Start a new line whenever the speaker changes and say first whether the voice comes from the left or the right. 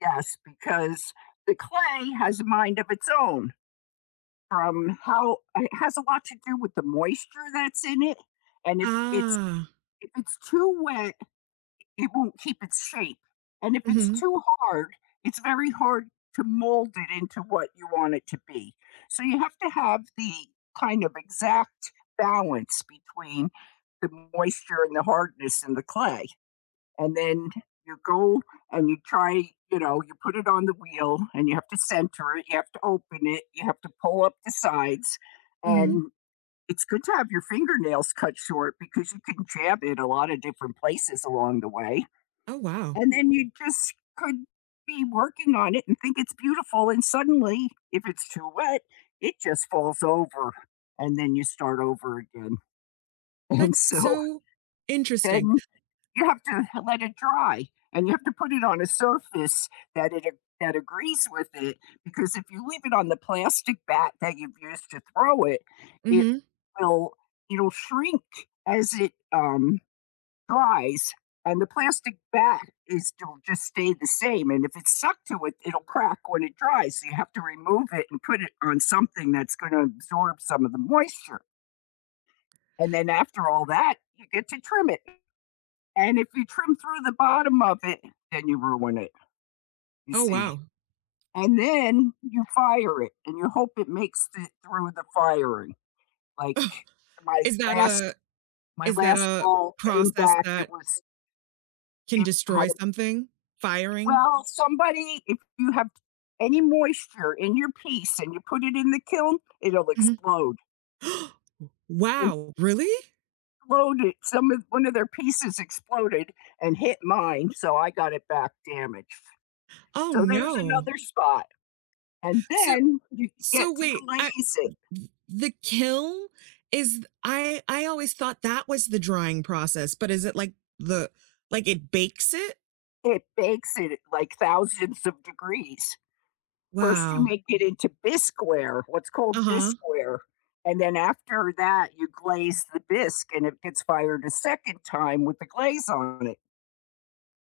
left: Yes, because the clay has a mind of its own, from how it has a lot to do with the moisture that's in it, and if it's
right: Ah.
left: if it's too wet, it won't keep its shape and if it's
right: Mhm.
left: too hard, it's very hard to mold it into what you want it to be. So, you have to have the, kind of, exact balance between the moisture and the hardness in the clay, and then, you go and you try, you know you put it on the wheel and you have to center it, you have to open it, you have to pull up the sides,
right: Mhm.
left: and, it's good to have your fingernails cut short because you can jab it a lot of different places along the way,
right: Oh, wow.
left: and then you just could be working on it and think it's beautiful and suddenly, if it's too wet, it just falls over and then you start over again. And
right: That's
left: so
right: so interesting.
left: then you have to let it dry and you have to put it on a surface that it a that agrees with it because if you leave it on the plastic bat that you've used to throw it it
right: Mhm.
left: will it'll shrink as it, um, dries and the plastic bat is still just stay the same, and if it's stuck to it, it'll crack when it dries, so, you have to remove it and put it on something that's gonna absorb some of the moisture. And then, after all that, you get to trim it. And if you trim through the bottom of it then you ruin it, you
right: Oh,
left: see?
right: wow.
left: And then, you fire it and you hope it makes it through the firing. Like, my
right: Is that
left: last
right: a
left: my
right: is that
left: last
right: a
left: bowl came
right: process
left: back, it
right: that
left: was
right: can
left: it had
right: destroy
left: a
right: something? Firing?
left: Well, somebody if you have any moisture in your piece and you put it in the kiln, it'll
right: Mhm.
left: explode.
right: W
left: M
right: wow, really?
left: Exploded some of 1 of their pieces exploded and hit mine so I got it back damaged.
right: Oh,
left: So, there's
right: no.
left: another spot and
right: So
left: then you get
right: so,
left: to
right: wait. I
left: glaze it.
right: th th the kiln is I I always thought that was the drying process, but is it like, the like, it bakes it?
left: It bakes at, like, thousands of degrees. First you
right: Wow.
left: make it into bisqueware what's called
right: Uh-huh.
left: bisqueware, and then after that you glaze the bisque and it gets fired a second time with the glaze on it.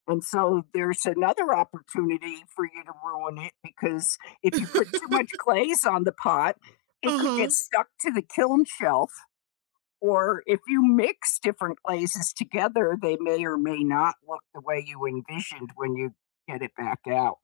left: And, so, there's another opportunity for you to ruin it because if you put too much glaze on the pot it could get
right: Uh-huh.
left: stuck to the kiln shelf. Or if you mix different glazes together, they may or may not look the way you envisioned when you get it back out.